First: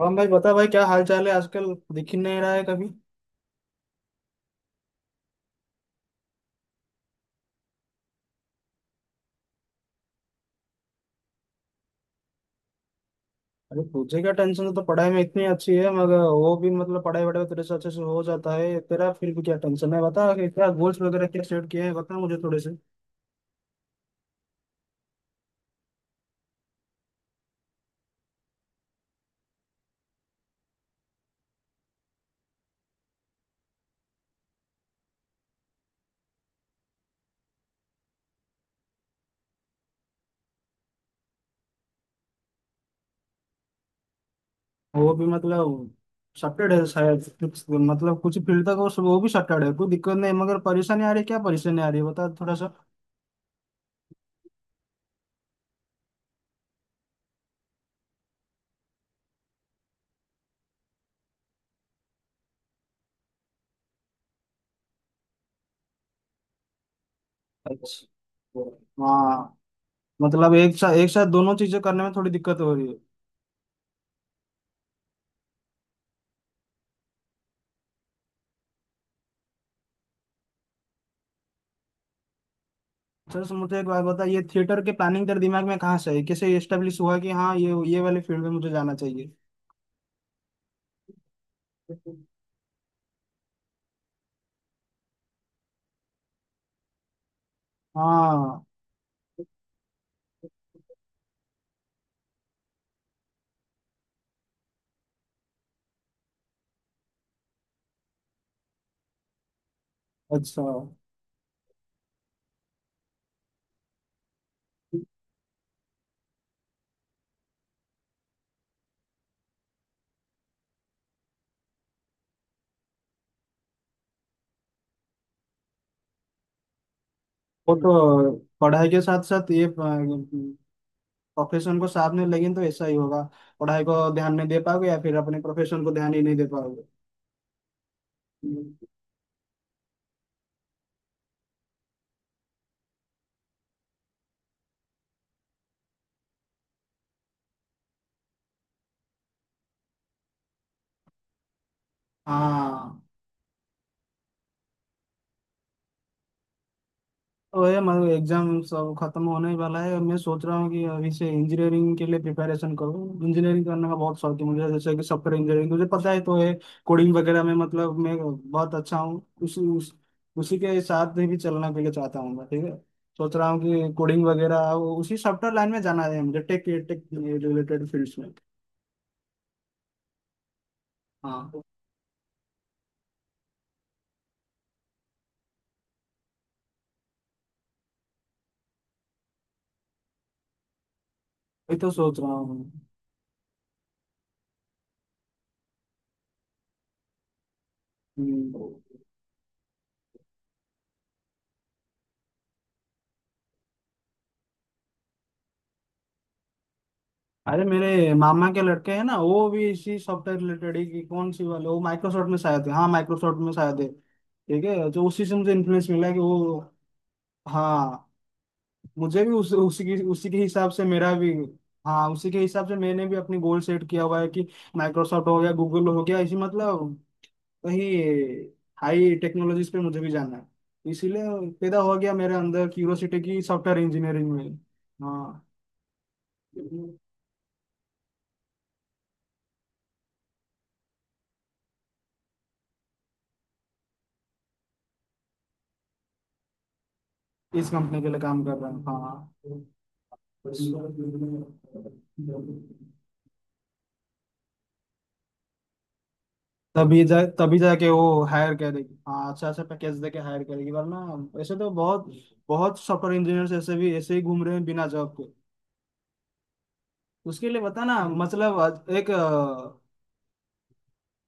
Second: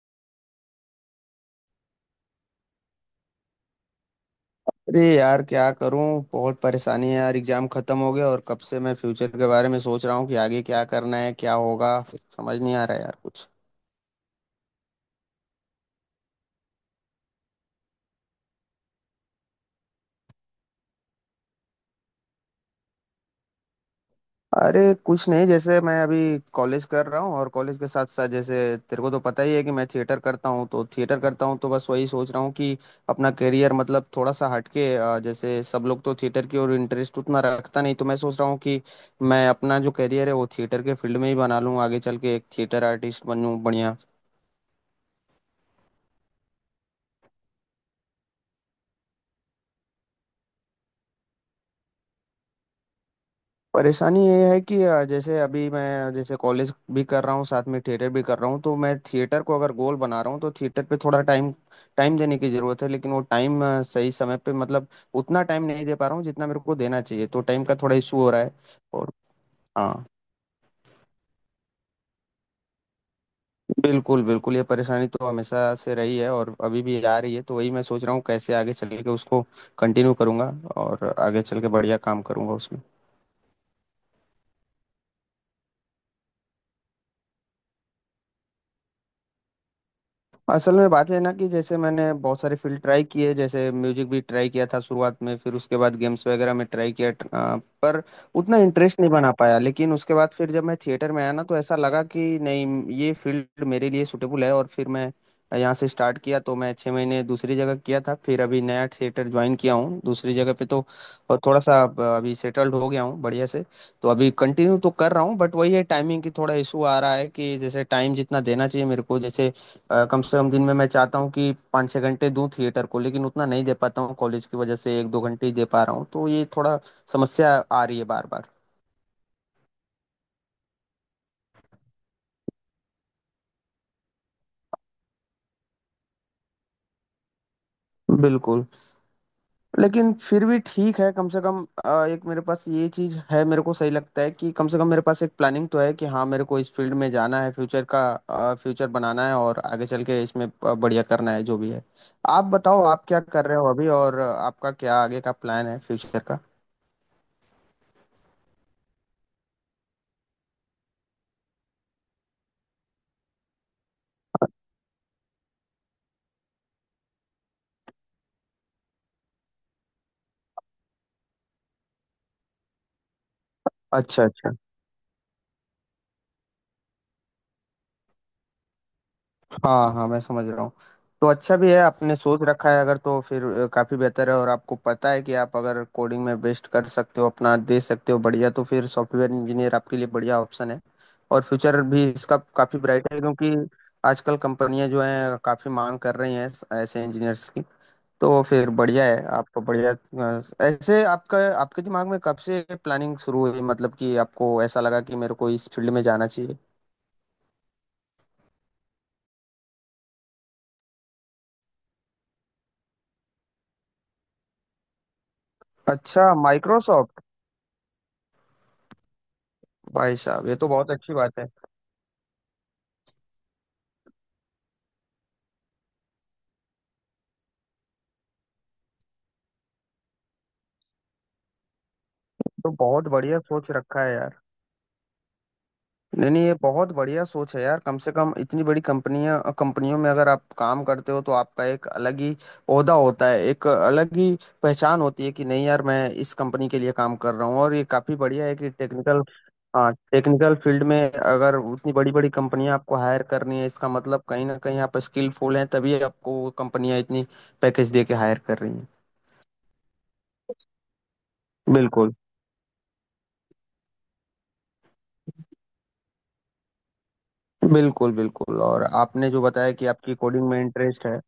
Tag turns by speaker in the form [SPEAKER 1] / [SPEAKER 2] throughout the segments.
[SPEAKER 1] हम भाई बता भाई, क्या हाल चाल है आजकल? दिख ही नहीं रहा है कभी।
[SPEAKER 2] अरे यार क्या करूं। बहुत परेशानी है यार, एग्जाम खत्म हो गया और कब से मैं फ्यूचर के बारे में सोच रहा हूँ कि आगे क्या करना है, क्या होगा समझ नहीं आ रहा है यार कुछ।
[SPEAKER 1] अरे तुझे क्या टेंशन है? तो पढ़ाई में इतनी अच्छी है, मगर वो भी मतलब पढ़ाई वढ़ाई तेरे से अच्छे से हो जाता है तेरा, फिर भी क्या टेंशन है? बता कि क्या गोल्स वगैरह क्या सेट किए हैं, बता मुझे थोड़े से।
[SPEAKER 2] अरे कुछ नहीं, जैसे मैं अभी कॉलेज कर रहा हूँ और कॉलेज के साथ साथ जैसे तेरे को तो पता ही है कि मैं थिएटर करता हूँ, तो बस वही सोच रहा हूँ कि अपना करियर मतलब थोड़ा सा हटके, जैसे सब लोग तो थिएटर की ओर इंटरेस्ट उतना रखता नहीं, तो मैं सोच रहा हूँ कि मैं अपना जो करियर है वो थिएटर के फील्ड में ही बना लूँ, आगे चल के एक थिएटर आर्टिस्ट बनूँ बढ़िया।
[SPEAKER 1] वो भी मतलब सटेड है शायद मतलब कुछ फील्ड तक, वो भी सटेड है, कोई दिक्कत नहीं। मगर परेशानी आ रही है, क्या परेशानी आ रही है बता थोड़ा सा।
[SPEAKER 2] परेशानी ये है कि जैसे अभी मैं जैसे कॉलेज भी कर रहा हूँ साथ में थिएटर भी कर रहा हूँ, तो मैं थिएटर को अगर गोल बना रहा हूँ तो थिएटर पे थोड़ा टाइम टाइम देने की ज़रूरत है, लेकिन वो टाइम सही समय पे मतलब उतना टाइम नहीं दे पा रहा हूँ जितना मेरे को देना चाहिए, तो टाइम का थोड़ा
[SPEAKER 1] अच्छा।
[SPEAKER 2] इशू हो रहा है और।
[SPEAKER 1] हाँ,
[SPEAKER 2] हाँ।
[SPEAKER 1] मतलब एक साथ दोनों चीजें करने में थोड़ी दिक्कत हो रही है।
[SPEAKER 2] बिल्कुल बिल्कुल, ये परेशानी तो हमेशा से रही है और अभी भी आ रही है, तो वही मैं सोच रहा हूँ कैसे आगे चल के उसको कंटिन्यू करूंगा और आगे चल के बढ़िया काम करूंगा उसमें।
[SPEAKER 1] सर सर, मुझे एक बात बताइए, ये थिएटर के प्लानिंग तेरे दिमाग में कहाँ से है? कैसे एस्टेब्लिश हुआ कि हाँ ये वाले फील्ड में मुझे जाना चाहिए?
[SPEAKER 2] असल में बात है ना कि जैसे मैंने बहुत सारे फील्ड ट्राई किए, जैसे म्यूजिक भी ट्राई किया था शुरुआत में, फिर उसके बाद गेम्स वगैरह में ट्राई किया पर उतना
[SPEAKER 1] हाँ।
[SPEAKER 2] इंटरेस्ट नहीं बना पाया। लेकिन उसके बाद फिर जब मैं थिएटर में आया ना तो ऐसा लगा कि नहीं, ये फील्ड मेरे लिए सूटेबल है, और फिर मैं यहाँ से स्टार्ट किया। तो मैं 6 महीने दूसरी जगह किया था, फिर अभी नया थिएटर ज्वाइन किया हूँ दूसरी जगह
[SPEAKER 1] अच्छा।
[SPEAKER 2] पे,
[SPEAKER 1] वो
[SPEAKER 2] तो और थोड़ा सा अब अभी सेटल्ड हो गया हूँ बढ़िया से। तो अभी कंटिन्यू तो कर रहा हूँ, बट वही है टाइमिंग की थोड़ा इशू आ रहा है कि जैसे टाइम जितना देना चाहिए मेरे को, जैसे कम से कम दिन में मैं चाहता हूँ कि 5 छः घंटे दूं थिएटर को, लेकिन उतना नहीं दे पाता हूँ, कॉलेज की वजह से 1 2 घंटे ही दे पा रहा हूँ, तो ये थोड़ा समस्या आ रही है बार
[SPEAKER 1] तो
[SPEAKER 2] बार।
[SPEAKER 1] पढ़ाई के साथ साथ ये प्रोफेशन को साथ में लेंगे तो ऐसा ही होगा। पढ़ाई को ध्यान नहीं दे पाओगे या फिर अपने प्रोफेशन को ध्यान ही नहीं दे पाओगे।
[SPEAKER 2] बिल्कुल। लेकिन फिर भी ठीक है, कम से कम एक मेरे पास ये चीज है, मेरे को सही लगता है कि कम से कम मेरे पास एक प्लानिंग तो है कि हाँ मेरे को इस फील्ड में जाना है, फ्यूचर बनाना है और आगे चल के इसमें बढ़िया करना है जो भी है। आप बताओ
[SPEAKER 1] हाँ।
[SPEAKER 2] आप क्या कर रहे हो अभी, और आपका क्या आगे का प्लान है फ्यूचर का।
[SPEAKER 1] तो ये मतलब एग्जाम सब खत्म होने ही वाला है, मैं सोच रहा हूँ कि अभी से इंजीनियरिंग के लिए प्रिपरेशन करूँ। इंजीनियरिंग करने का बहुत शौक है मुझे, जैसे कि सॉफ्टवेयर इंजीनियरिंग मुझे पता है। तो ये कोडिंग वगैरह में मतलब मैं बहुत अच्छा हूँ। उसी के साथ भी चलना के लिए चाहता हूँ मैं, ठीक है। सोच रहा हूँ कि कोडिंग
[SPEAKER 2] अच्छा अच्छा।
[SPEAKER 1] वगैरह, वो उसी सॉफ्टवेयर लाइन में जाना है मुझे, टेक टेक रिलेटेड फील्ड्स में।
[SPEAKER 2] हाँ हाँ, मैं समझ रहा हूँ। तो अच्छा
[SPEAKER 1] हाँ,
[SPEAKER 2] भी है आपने सोच रखा है अगर, तो फिर काफी बेहतर है और आपको पता है कि आप अगर कोडिंग में बेस्ट कर सकते हो, अपना दे सकते हो बढ़िया, तो फिर सॉफ्टवेयर इंजीनियर आपके लिए बढ़िया ऑप्शन है। और
[SPEAKER 1] ये
[SPEAKER 2] फ्यूचर
[SPEAKER 1] तो
[SPEAKER 2] भी
[SPEAKER 1] सोच रहा
[SPEAKER 2] इसका काफी
[SPEAKER 1] हूँ।
[SPEAKER 2] ब्राइट है, क्योंकि आजकल कंपनियां जो हैं काफी मांग कर रही हैं ऐसे इंजीनियर्स की। तो
[SPEAKER 1] हम्म।
[SPEAKER 2] फिर बढ़िया है आपको बढ़िया। ऐसे आपका आपके दिमाग में कब से प्लानिंग शुरू हुई, मतलब कि आपको ऐसा लगा कि मेरे को इस फील्ड में जाना चाहिए।
[SPEAKER 1] अरे मेरे मामा के लड़के हैं ना, वो भी इसी सॉफ्टवेयर रिलेटेड ही, कि कौन सी वाले, वो माइक्रोसॉफ्ट में शायद थे। हाँ, माइक्रोसॉफ्ट में शायद थे, ठीक है। तो उसी से मुझे इन्फ्लुएंस मिला कि
[SPEAKER 2] अच्छा
[SPEAKER 1] वो।
[SPEAKER 2] माइक्रोसॉफ्ट।
[SPEAKER 1] हाँ, मुझे भी उसी की
[SPEAKER 2] भाई
[SPEAKER 1] उसी के
[SPEAKER 2] साहब ये तो
[SPEAKER 1] हिसाब से
[SPEAKER 2] बहुत
[SPEAKER 1] मेरा
[SPEAKER 2] अच्छी
[SPEAKER 1] भी।
[SPEAKER 2] बात है।
[SPEAKER 1] हाँ, उसी के हिसाब से मैंने भी अपनी गोल सेट किया हुआ है कि माइक्रोसॉफ्ट हो गया, गूगल हो गया, इसी मतलब वही हाई टेक्नोलॉजीज पे मुझे भी जाना है। इसीलिए पैदा हो गया मेरे अंदर
[SPEAKER 2] तो बहुत
[SPEAKER 1] क्यूरोसिटी
[SPEAKER 2] बढ़िया
[SPEAKER 1] की
[SPEAKER 2] सोच
[SPEAKER 1] सॉफ्टवेयर
[SPEAKER 2] रखा है
[SPEAKER 1] इंजीनियरिंग
[SPEAKER 2] यार।
[SPEAKER 1] में। हाँ,
[SPEAKER 2] नहीं नहीं, ये बहुत बढ़िया सोच है यार, कम से कम इतनी बड़ी कंपनियां कंपनियों में अगर आप काम करते हो तो आपका एक अलग ही ओहदा होता है, एक अलग ही पहचान होती है कि नहीं यार मैं इस कंपनी के लिए काम कर रहा हूँ,
[SPEAKER 1] इस
[SPEAKER 2] और ये
[SPEAKER 1] कंपनी के
[SPEAKER 2] काफी
[SPEAKER 1] लिए काम
[SPEAKER 2] बढ़िया है
[SPEAKER 1] कर रहा
[SPEAKER 2] कि
[SPEAKER 1] हूँ।
[SPEAKER 2] टेक्निकल।
[SPEAKER 1] हाँ,
[SPEAKER 2] हाँ, टेक्निकल फील्ड में
[SPEAKER 1] तभी
[SPEAKER 2] अगर उतनी बड़ी बड़ी कंपनियां आपको हायर करनी है, इसका मतलब कहीं ना कहीं आप स्किलफुल हैं, तभी आपको वो कंपनियां इतनी
[SPEAKER 1] तभी जाके
[SPEAKER 2] पैकेज दे के
[SPEAKER 1] वो
[SPEAKER 2] हायर
[SPEAKER 1] हायर
[SPEAKER 2] कर रही हैं।
[SPEAKER 1] करेगी। हाँ, अच्छा, अच्छा पैकेज देके हायर करेगी, वरना ऐसे तो बहुत
[SPEAKER 2] बिल्कुल।
[SPEAKER 1] बहुत सॉफ्टवेयर इंजीनियर्स ऐसे भी ऐसे ही घूम रहे हैं बिना जॉब के। उसके लिए बता ना
[SPEAKER 2] बिल्कुल, बिल्कुल, और
[SPEAKER 1] मतलब एक
[SPEAKER 2] आपने जो बताया कि आपकी कोडिंग में इंटरेस्ट है।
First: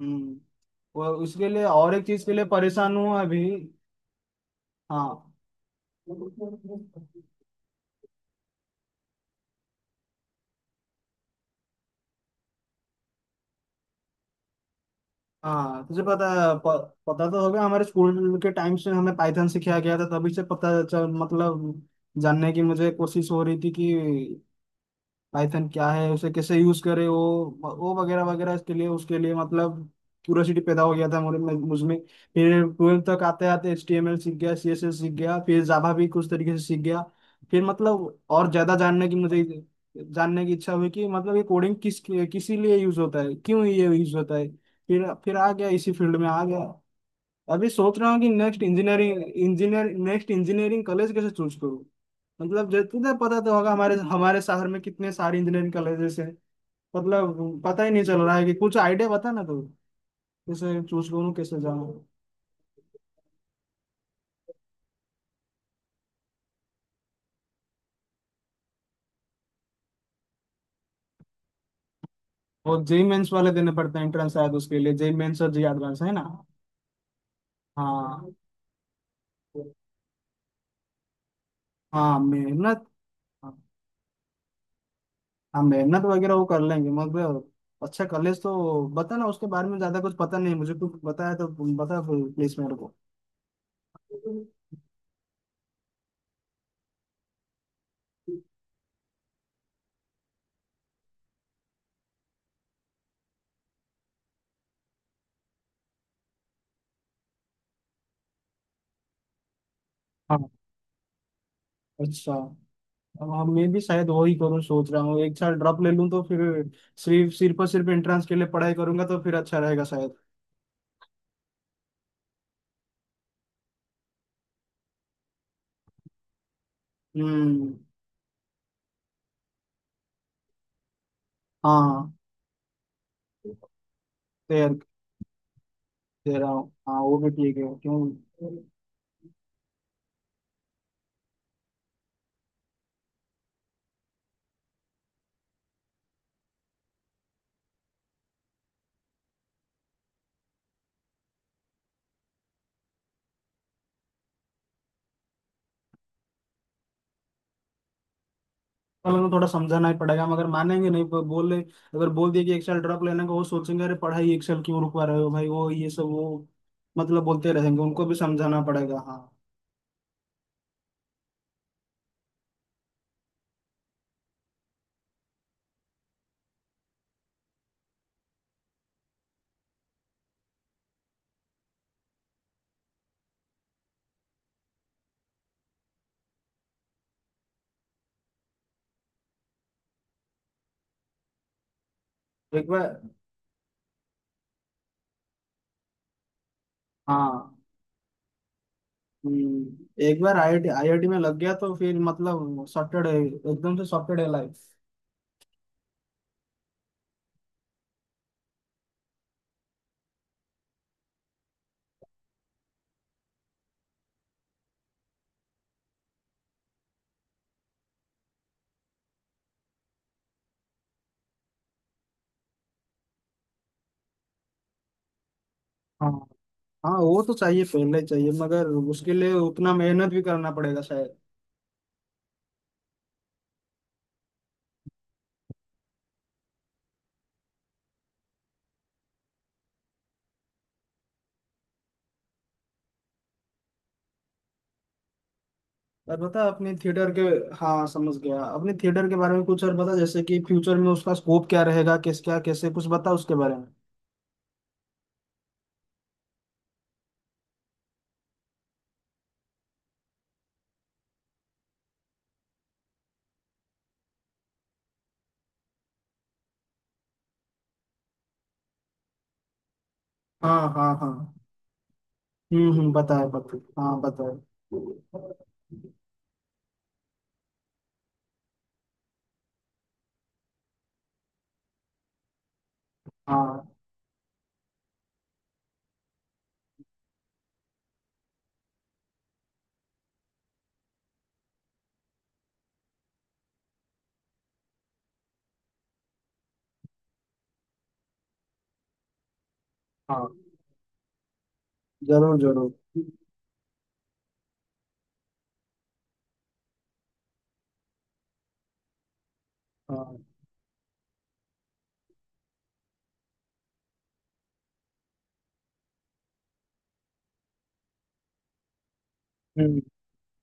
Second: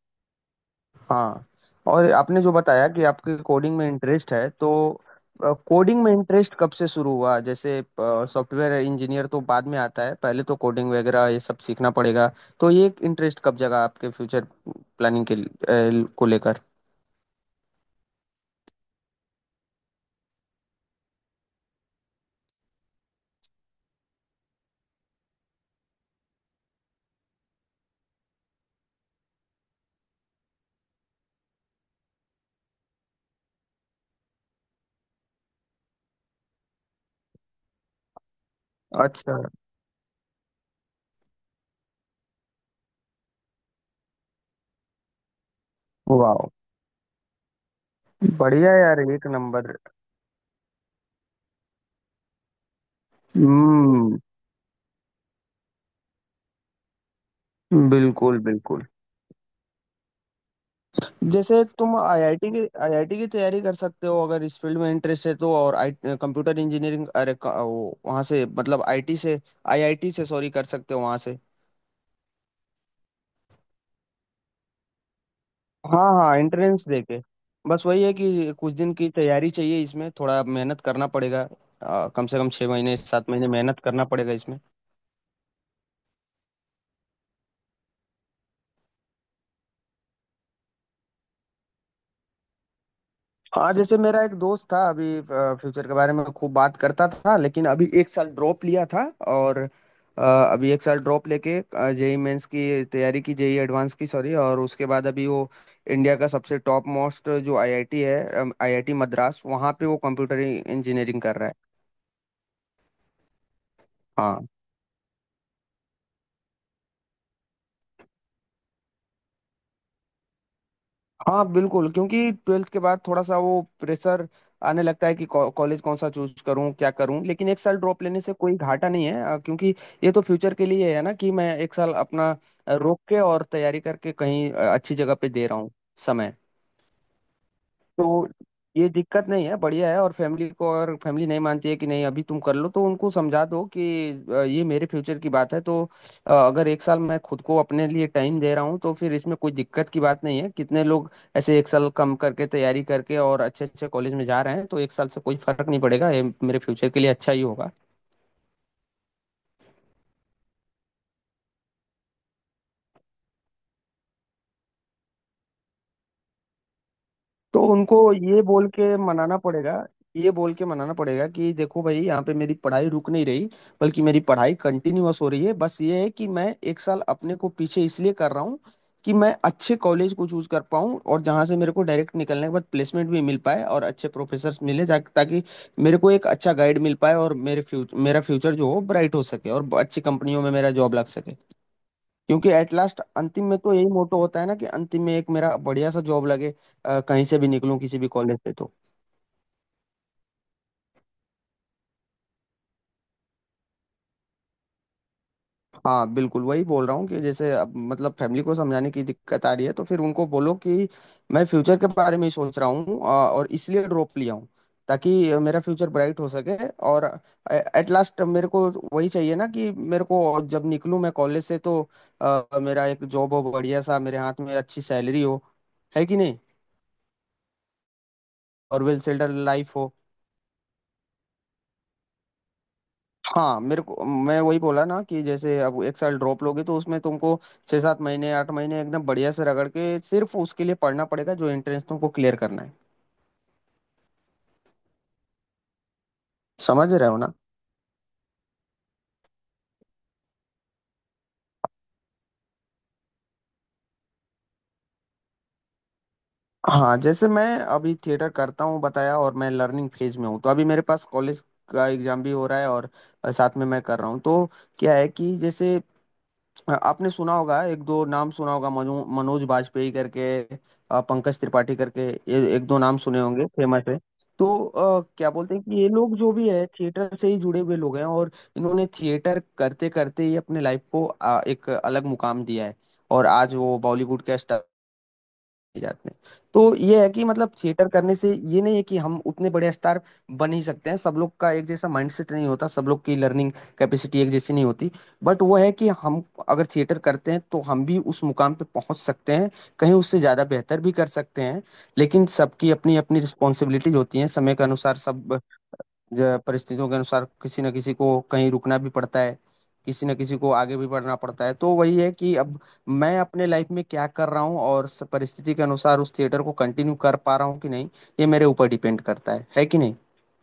[SPEAKER 1] हम्म, वो
[SPEAKER 2] हाँ,
[SPEAKER 1] उसके लिए और एक
[SPEAKER 2] और
[SPEAKER 1] चीज के
[SPEAKER 2] आपने
[SPEAKER 1] लिए
[SPEAKER 2] जो बताया
[SPEAKER 1] परेशान
[SPEAKER 2] कि
[SPEAKER 1] हूँ
[SPEAKER 2] आपकी
[SPEAKER 1] अभी।
[SPEAKER 2] कोडिंग में इंटरेस्ट है, तो
[SPEAKER 1] हाँ।
[SPEAKER 2] कोडिंग में इंटरेस्ट कब से शुरू हुआ, जैसे सॉफ्टवेयर इंजीनियर तो बाद में आता है, पहले तो कोडिंग वगैरह ये सब सीखना पड़ेगा। तो ये इंटरेस्ट कब जगा आपके फ्यूचर प्लानिंग के
[SPEAKER 1] हाँ, तुझे
[SPEAKER 2] को
[SPEAKER 1] पता,
[SPEAKER 2] लेकर।
[SPEAKER 1] प, पता तो होगा हमारे स्कूल के टाइम से हमें पाइथन सिखाया गया था, तभी से पता चल मतलब जानने की मुझे कोशिश हो रही थी कि पाइथन क्या है, उसे कैसे यूज करे, वो वगैरह वगैरह, इसके लिए उसके लिए मतलब क्यूरियोसिटी पैदा हो गया था मुझे, मुझमें। फिर ट्वेल्थ तक आते आते HTML सीख गया, CSS सीख गया, फिर जावा भी कुछ तरीके से सीख गया। फिर मतलब और ज्यादा जानने की
[SPEAKER 2] अच्छा।
[SPEAKER 1] मुझे जानने की इच्छा हुई कि मतलब ये कोडिंग किसी लिए यूज होता है, क्यों ये यूज होता है। फिर आ गया, इसी फील्ड में आ
[SPEAKER 2] वाह।
[SPEAKER 1] गया। अभी सोच रहा हूँ कि
[SPEAKER 2] बढ़िया यार एक नंबर।
[SPEAKER 1] नेक्स्ट इंजीनियरिंग कॉलेज कैसे चूज करूँ। मतलब जब तुझे पता तो होगा हमारे
[SPEAKER 2] हम्म।
[SPEAKER 1] हमारे शहर में कितने सारे इंजीनियरिंग कॉलेजेस हैं, मतलब पता ही नहीं चल रहा
[SPEAKER 2] बिल्कुल
[SPEAKER 1] है कि। कुछ
[SPEAKER 2] बिल्कुल।
[SPEAKER 1] आइडिया बता ना तू, कैसे चूज करूँ,
[SPEAKER 2] जैसे
[SPEAKER 1] कैसे
[SPEAKER 2] तुम
[SPEAKER 1] जाऊँ।
[SPEAKER 2] आईआईटी की तैयारी कर सकते हो अगर इस फील्ड में इंटरेस्ट है तो, और आई कंप्यूटर इंजीनियरिंग। वो वहाँ से मतलब आईटी से आईआईटी से, सॉरी, कर सकते हो वहाँ से।
[SPEAKER 1] और जेई मेंस वाले देने पड़ते हैं एंट्रेंस शायद, उसके लिए जेई मेंस और जेई एडवांस
[SPEAKER 2] हाँ
[SPEAKER 1] है ना।
[SPEAKER 2] हाँ एंट्रेंस देके। बस वही है
[SPEAKER 1] हाँ।
[SPEAKER 2] कि कुछ दिन की तैयारी चाहिए, इसमें थोड़ा मेहनत करना पड़ेगा।
[SPEAKER 1] हाँ
[SPEAKER 2] कम से कम छः
[SPEAKER 1] मेहनत,
[SPEAKER 2] महीने सात महीने मेहनत करना पड़ेगा इसमें।
[SPEAKER 1] हाँ मेहनत वगैरह वो कर लेंगे मतलब। अच्छा कॉलेज तो बता ना, उसके बारे में ज्यादा कुछ पता नहीं मुझे, कुछ बताया तो, बता प्लीज मेरे
[SPEAKER 2] हाँ, जैसे मेरा एक
[SPEAKER 1] को।
[SPEAKER 2] दोस्त था, अभी फ्यूचर के बारे में खूब बात करता था, लेकिन अभी 1 साल ड्रॉप लिया था, और अ, अभी एक साल ड्रॉप लेके जेई मेंस की तैयारी की, जेई एडवांस की सॉरी, और उसके बाद अभी वो इंडिया का सबसे टॉप मोस्ट जो आईआईटी है, आईआईटी मद्रास, वहाँ पे वो कंप्यूटर
[SPEAKER 1] हाँ।
[SPEAKER 2] इंजीनियरिंग कर रहा है।
[SPEAKER 1] अच्छा। हाँ, मैं भी शायद वही
[SPEAKER 2] हाँ
[SPEAKER 1] करूँ, सोच रहा हूँ एक साल ड्रॉप ले लूँ तो फिर सिर्फ सिर्फ और सिर्फ एंट्रेंस के लिए पढ़ाई करूंगा तो फिर अच्छा रहेगा शायद।
[SPEAKER 2] हाँ बिल्कुल, क्योंकि ट्वेल्थ के बाद थोड़ा सा वो प्रेशर आने लगता है कि कॉलेज कौन सा चूज करूँ क्या करूँ, लेकिन एक
[SPEAKER 1] हम्म।
[SPEAKER 2] साल ड्रॉप लेने से कोई घाटा नहीं है क्योंकि ये तो फ्यूचर के लिए है ना कि मैं 1 साल
[SPEAKER 1] हाँ
[SPEAKER 2] अपना रोक के और तैयारी करके कहीं
[SPEAKER 1] तैयार
[SPEAKER 2] अच्छी जगह पे दे रहा हूँ समय।
[SPEAKER 1] दे रहा हूँ, हाँ वो भी ठीक है, क्यों
[SPEAKER 2] तो ये दिक्कत नहीं है, बढ़िया है। और फैमिली को, और फैमिली नहीं मानती है कि नहीं अभी तुम कर लो, तो उनको समझा दो कि ये मेरे फ्यूचर की बात है, तो अगर एक साल मैं खुद को अपने लिए टाइम दे रहा हूँ तो फिर इसमें कोई दिक्कत की बात नहीं है। कितने लोग ऐसे एक साल कम करके तैयारी करके और अच्छे अच्छे कॉलेज में जा रहे हैं, तो एक साल से कोई फर्क नहीं पड़ेगा, ये मेरे फ्यूचर के लिए अच्छा ही होगा।
[SPEAKER 1] वालों को थोड़ा समझाना ही पड़ेगा, मगर मानेंगे नहीं। बोले अगर बोल दिए कि एक साल ड्रॉप लेने का, वो सोचेंगे अरे पढ़ाई एक साल क्यों रुकवा रहे हो भाई, वो ये सब वो मतलब बोलते
[SPEAKER 2] तो
[SPEAKER 1] रहेंगे, उनको
[SPEAKER 2] उनको
[SPEAKER 1] भी
[SPEAKER 2] ये
[SPEAKER 1] समझाना
[SPEAKER 2] बोल के
[SPEAKER 1] पड़ेगा। हाँ,
[SPEAKER 2] मनाना पड़ेगा, ये बोल के मनाना पड़ेगा कि देखो भाई यहाँ पे मेरी पढ़ाई रुक नहीं रही, बल्कि मेरी पढ़ाई कंटिन्यूअस हो रही है, बस ये है कि मैं एक साल अपने को पीछे इसलिए कर रहा हूँ कि मैं अच्छे कॉलेज को चूज कर पाऊँ और जहाँ से मेरे को डायरेक्ट निकलने के बाद प्लेसमेंट भी मिल पाए और अच्छे प्रोफेसर मिले ताकि मेरे को एक अच्छा गाइड मिल पाए, और मेरे फ्यूचर मेरा फ्यूचर जो हो ब्राइट हो सके और अच्छी कंपनियों में मेरा जॉब लग सके। क्योंकि
[SPEAKER 1] एक
[SPEAKER 2] एट
[SPEAKER 1] बार।
[SPEAKER 2] लास्ट, अंतिम में तो यही मोटो होता है ना कि अंतिम में एक मेरा बढ़िया सा जॉब लगे, कहीं से भी
[SPEAKER 1] हाँ।
[SPEAKER 2] निकलूं किसी भी कॉलेज से तो।
[SPEAKER 1] एक बार आईआईटी आईआईटी में लग गया तो फिर मतलब सॉर्टेड है, एकदम से सॉर्टेड है लाइफ।
[SPEAKER 2] हाँ बिल्कुल, वही बोल रहा हूँ कि जैसे अब मतलब फैमिली को समझाने की दिक्कत आ रही है, तो फिर उनको बोलो कि मैं फ्यूचर के बारे में ही सोच रहा हूँ, और इसलिए ड्रॉप लिया हूँ ताकि मेरा फ्यूचर ब्राइट हो सके। और एट लास्ट मेरे को वही चाहिए ना कि मेरे को जब निकलूं मैं कॉलेज से तो मेरा एक जॉब हो बढ़िया सा, मेरे हाथ में अच्छी सैलरी हो, है
[SPEAKER 1] हाँ।
[SPEAKER 2] कि नहीं।
[SPEAKER 1] हाँ, वो तो चाहिए, पहले चाहिए, मगर
[SPEAKER 2] और वेल
[SPEAKER 1] उसके लिए
[SPEAKER 2] सेटल्ड
[SPEAKER 1] उतना
[SPEAKER 2] लाइफ हो।
[SPEAKER 1] मेहनत भी करना पड़ेगा शायद।
[SPEAKER 2] हाँ मेरे को, मैं वही बोला ना कि जैसे अब एक साल ड्रॉप लोगे तो उसमें तुमको 6 7 महीने 8 महीने एकदम बढ़िया से रगड़ के सिर्फ उसके लिए पढ़ना पड़ेगा जो एंट्रेंस तुमको क्लियर करना है।
[SPEAKER 1] और बता अपने
[SPEAKER 2] समझ रहे
[SPEAKER 1] थिएटर
[SPEAKER 2] हो
[SPEAKER 1] के।
[SPEAKER 2] ना।
[SPEAKER 1] हाँ, समझ गया, अपने थिएटर के बारे में कुछ और बता, जैसे कि फ्यूचर में उसका स्कोप क्या रहेगा, किस क्या कैसे कुछ बता उसके बारे में।
[SPEAKER 2] हाँ जैसे मैं अभी थिएटर करता हूँ बताया, और मैं लर्निंग फेज में हूँ, तो अभी मेरे पास कॉलेज का एग्जाम भी हो रहा है और साथ में मैं कर रहा हूँ, तो क्या है कि जैसे आपने सुना होगा एक दो नाम सुना होगा मनोज बाजपेयी करके,
[SPEAKER 1] हाँ। हाँ। हाँ।
[SPEAKER 2] पंकज त्रिपाठी करके, ये एक दो
[SPEAKER 1] हम्म,
[SPEAKER 2] नाम सुने
[SPEAKER 1] बताए
[SPEAKER 2] होंगे
[SPEAKER 1] बताए,
[SPEAKER 2] फेमस है।
[SPEAKER 1] हाँ बताए।
[SPEAKER 2] तो क्या बोलते हैं कि ये लोग जो भी है थिएटर से ही जुड़े हुए लोग हैं, और इन्होंने थिएटर करते करते ही अपने लाइफ को एक अलग मुकाम दिया है और आज
[SPEAKER 1] हाँ।
[SPEAKER 2] वो बॉलीवुड के जात में। तो ये है कि मतलब थिएटर करने से ये नहीं है कि हम उतने बड़े स्टार बन ही सकते हैं, सब लोग का एक जैसा माइंडसेट नहीं होता, सब लोग की लर्निंग कैपेसिटी एक जैसी नहीं होती, बट वो है कि हम अगर थिएटर करते हैं तो हम भी उस मुकाम पे पहुंच सकते हैं, कहीं उससे
[SPEAKER 1] हाँ,
[SPEAKER 2] ज्यादा बेहतर भी कर सकते हैं। लेकिन
[SPEAKER 1] जरूर जरूर।
[SPEAKER 2] सबकी अपनी अपनी रिस्पॉन्सिबिलिटीज होती हैं, समय के अनुसार सब जो परिस्थितियों के अनुसार किसी न किसी को कहीं रुकना भी पड़ता है, किसी न
[SPEAKER 1] हाँ।
[SPEAKER 2] किसी को आगे भी बढ़ना पड़ता है। तो वही है कि अब मैं अपने लाइफ में क्या कर रहा हूँ और परिस्थिति के अनुसार उस थिएटर को कंटिन्यू कर पा रहा हूँ कि नहीं, ये मेरे ऊपर डिपेंड करता है कि
[SPEAKER 1] हम्म।
[SPEAKER 2] नहीं।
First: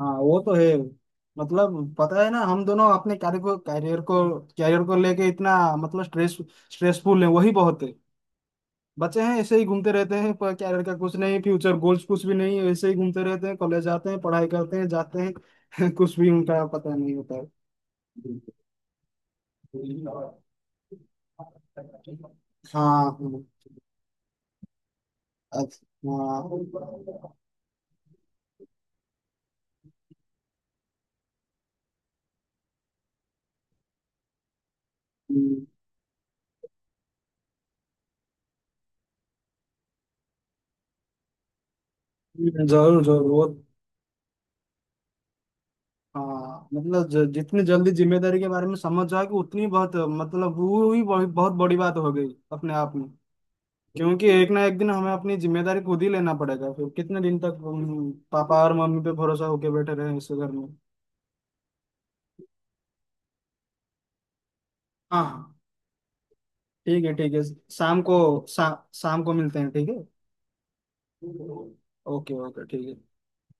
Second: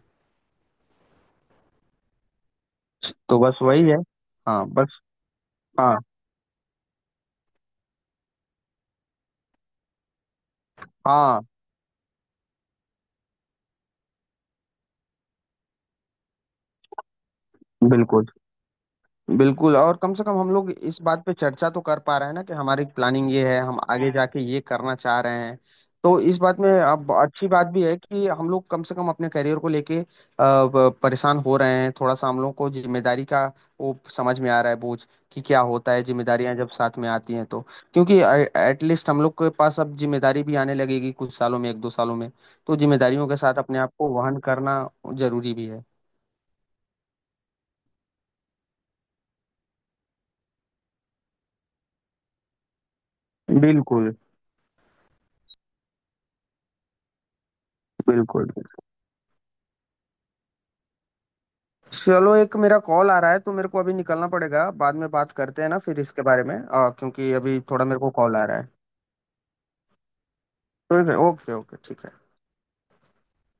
[SPEAKER 1] हाँ, वो तो है। मतलब पता है ना, हम दोनों अपने
[SPEAKER 2] तो
[SPEAKER 1] कैरियर को
[SPEAKER 2] बस वही है।
[SPEAKER 1] कैरियर को
[SPEAKER 2] हाँ
[SPEAKER 1] कैरियर को
[SPEAKER 2] बस।
[SPEAKER 1] लेके इतना
[SPEAKER 2] हाँ
[SPEAKER 1] मतलब स्ट्रेस, स्ट्रेसफुल है, वही बहुत है। बच्चे हैं ऐसे ही घूमते रहते हैं, पर कैरियर का कुछ नहीं,
[SPEAKER 2] हाँ।
[SPEAKER 1] फ्यूचर गोल्स कुछ भी नहीं, ऐसे ही घूमते रहते हैं, कॉलेज जाते हैं, पढ़ाई करते हैं, जाते हैं कुछ भी उनका पता नहीं होता है।
[SPEAKER 2] बिल्कुल बिल्कुल, और कम से कम हम लोग इस बात पे चर्चा तो कर पा रहे हैं ना कि
[SPEAKER 1] हाँ,
[SPEAKER 2] हमारी प्लानिंग
[SPEAKER 1] हाँ।
[SPEAKER 2] ये है, हम आगे जाके ये करना चाह रहे हैं।
[SPEAKER 1] अच्छा,
[SPEAKER 2] तो इस बात में
[SPEAKER 1] हाँ,
[SPEAKER 2] अब अच्छी बात भी है कि हम लोग कम से कम अपने करियर को लेके परेशान हो रहे हैं थोड़ा सा, हम लोग को जिम्मेदारी का वो समझ में आ रहा है बोझ कि क्या
[SPEAKER 1] हम्म,
[SPEAKER 2] होता है जिम्मेदारियां जब साथ में आती हैं तो, क्योंकि एटलीस्ट हम लोग के पास अब जिम्मेदारी भी आने लगेगी कुछ सालों में 1 2 सालों में, तो
[SPEAKER 1] जरूर जरूर
[SPEAKER 2] जिम्मेदारियों के
[SPEAKER 1] वो।
[SPEAKER 2] साथ अपने आप को वहन करना जरूरी भी है।
[SPEAKER 1] हाँ मतलब, जितनी जल्दी जिम्मेदारी के बारे में समझ जाओगे, उतनी बहुत मतलब वो ही बहुत, बहुत बड़ी बात हो गई अपने आप में।
[SPEAKER 2] बिल्कुल
[SPEAKER 1] क्योंकि एक ना एक दिन हमें अपनी जिम्मेदारी खुद ही लेना पड़ेगा, फिर कितने दिन तक हम
[SPEAKER 2] बिल्कुल।
[SPEAKER 1] पापा और मम्मी पे भरोसा होके बैठे रहे इस घर में।
[SPEAKER 2] चलो एक मेरा कॉल आ रहा है तो मेरे को अभी निकलना पड़ेगा, बाद में
[SPEAKER 1] हाँ,
[SPEAKER 2] बात
[SPEAKER 1] हाँ,
[SPEAKER 2] करते हैं ना फिर इसके बारे में,
[SPEAKER 1] ठीक है, ठीक
[SPEAKER 2] क्योंकि
[SPEAKER 1] है।
[SPEAKER 2] अभी थोड़ा मेरे
[SPEAKER 1] शाम
[SPEAKER 2] को
[SPEAKER 1] को,
[SPEAKER 2] कॉल आ रहा है।
[SPEAKER 1] शाम को मिलते हैं, ठीक है।
[SPEAKER 2] ठीक है ओके ओके ठीक है।
[SPEAKER 1] ओके ओके, ठीक है।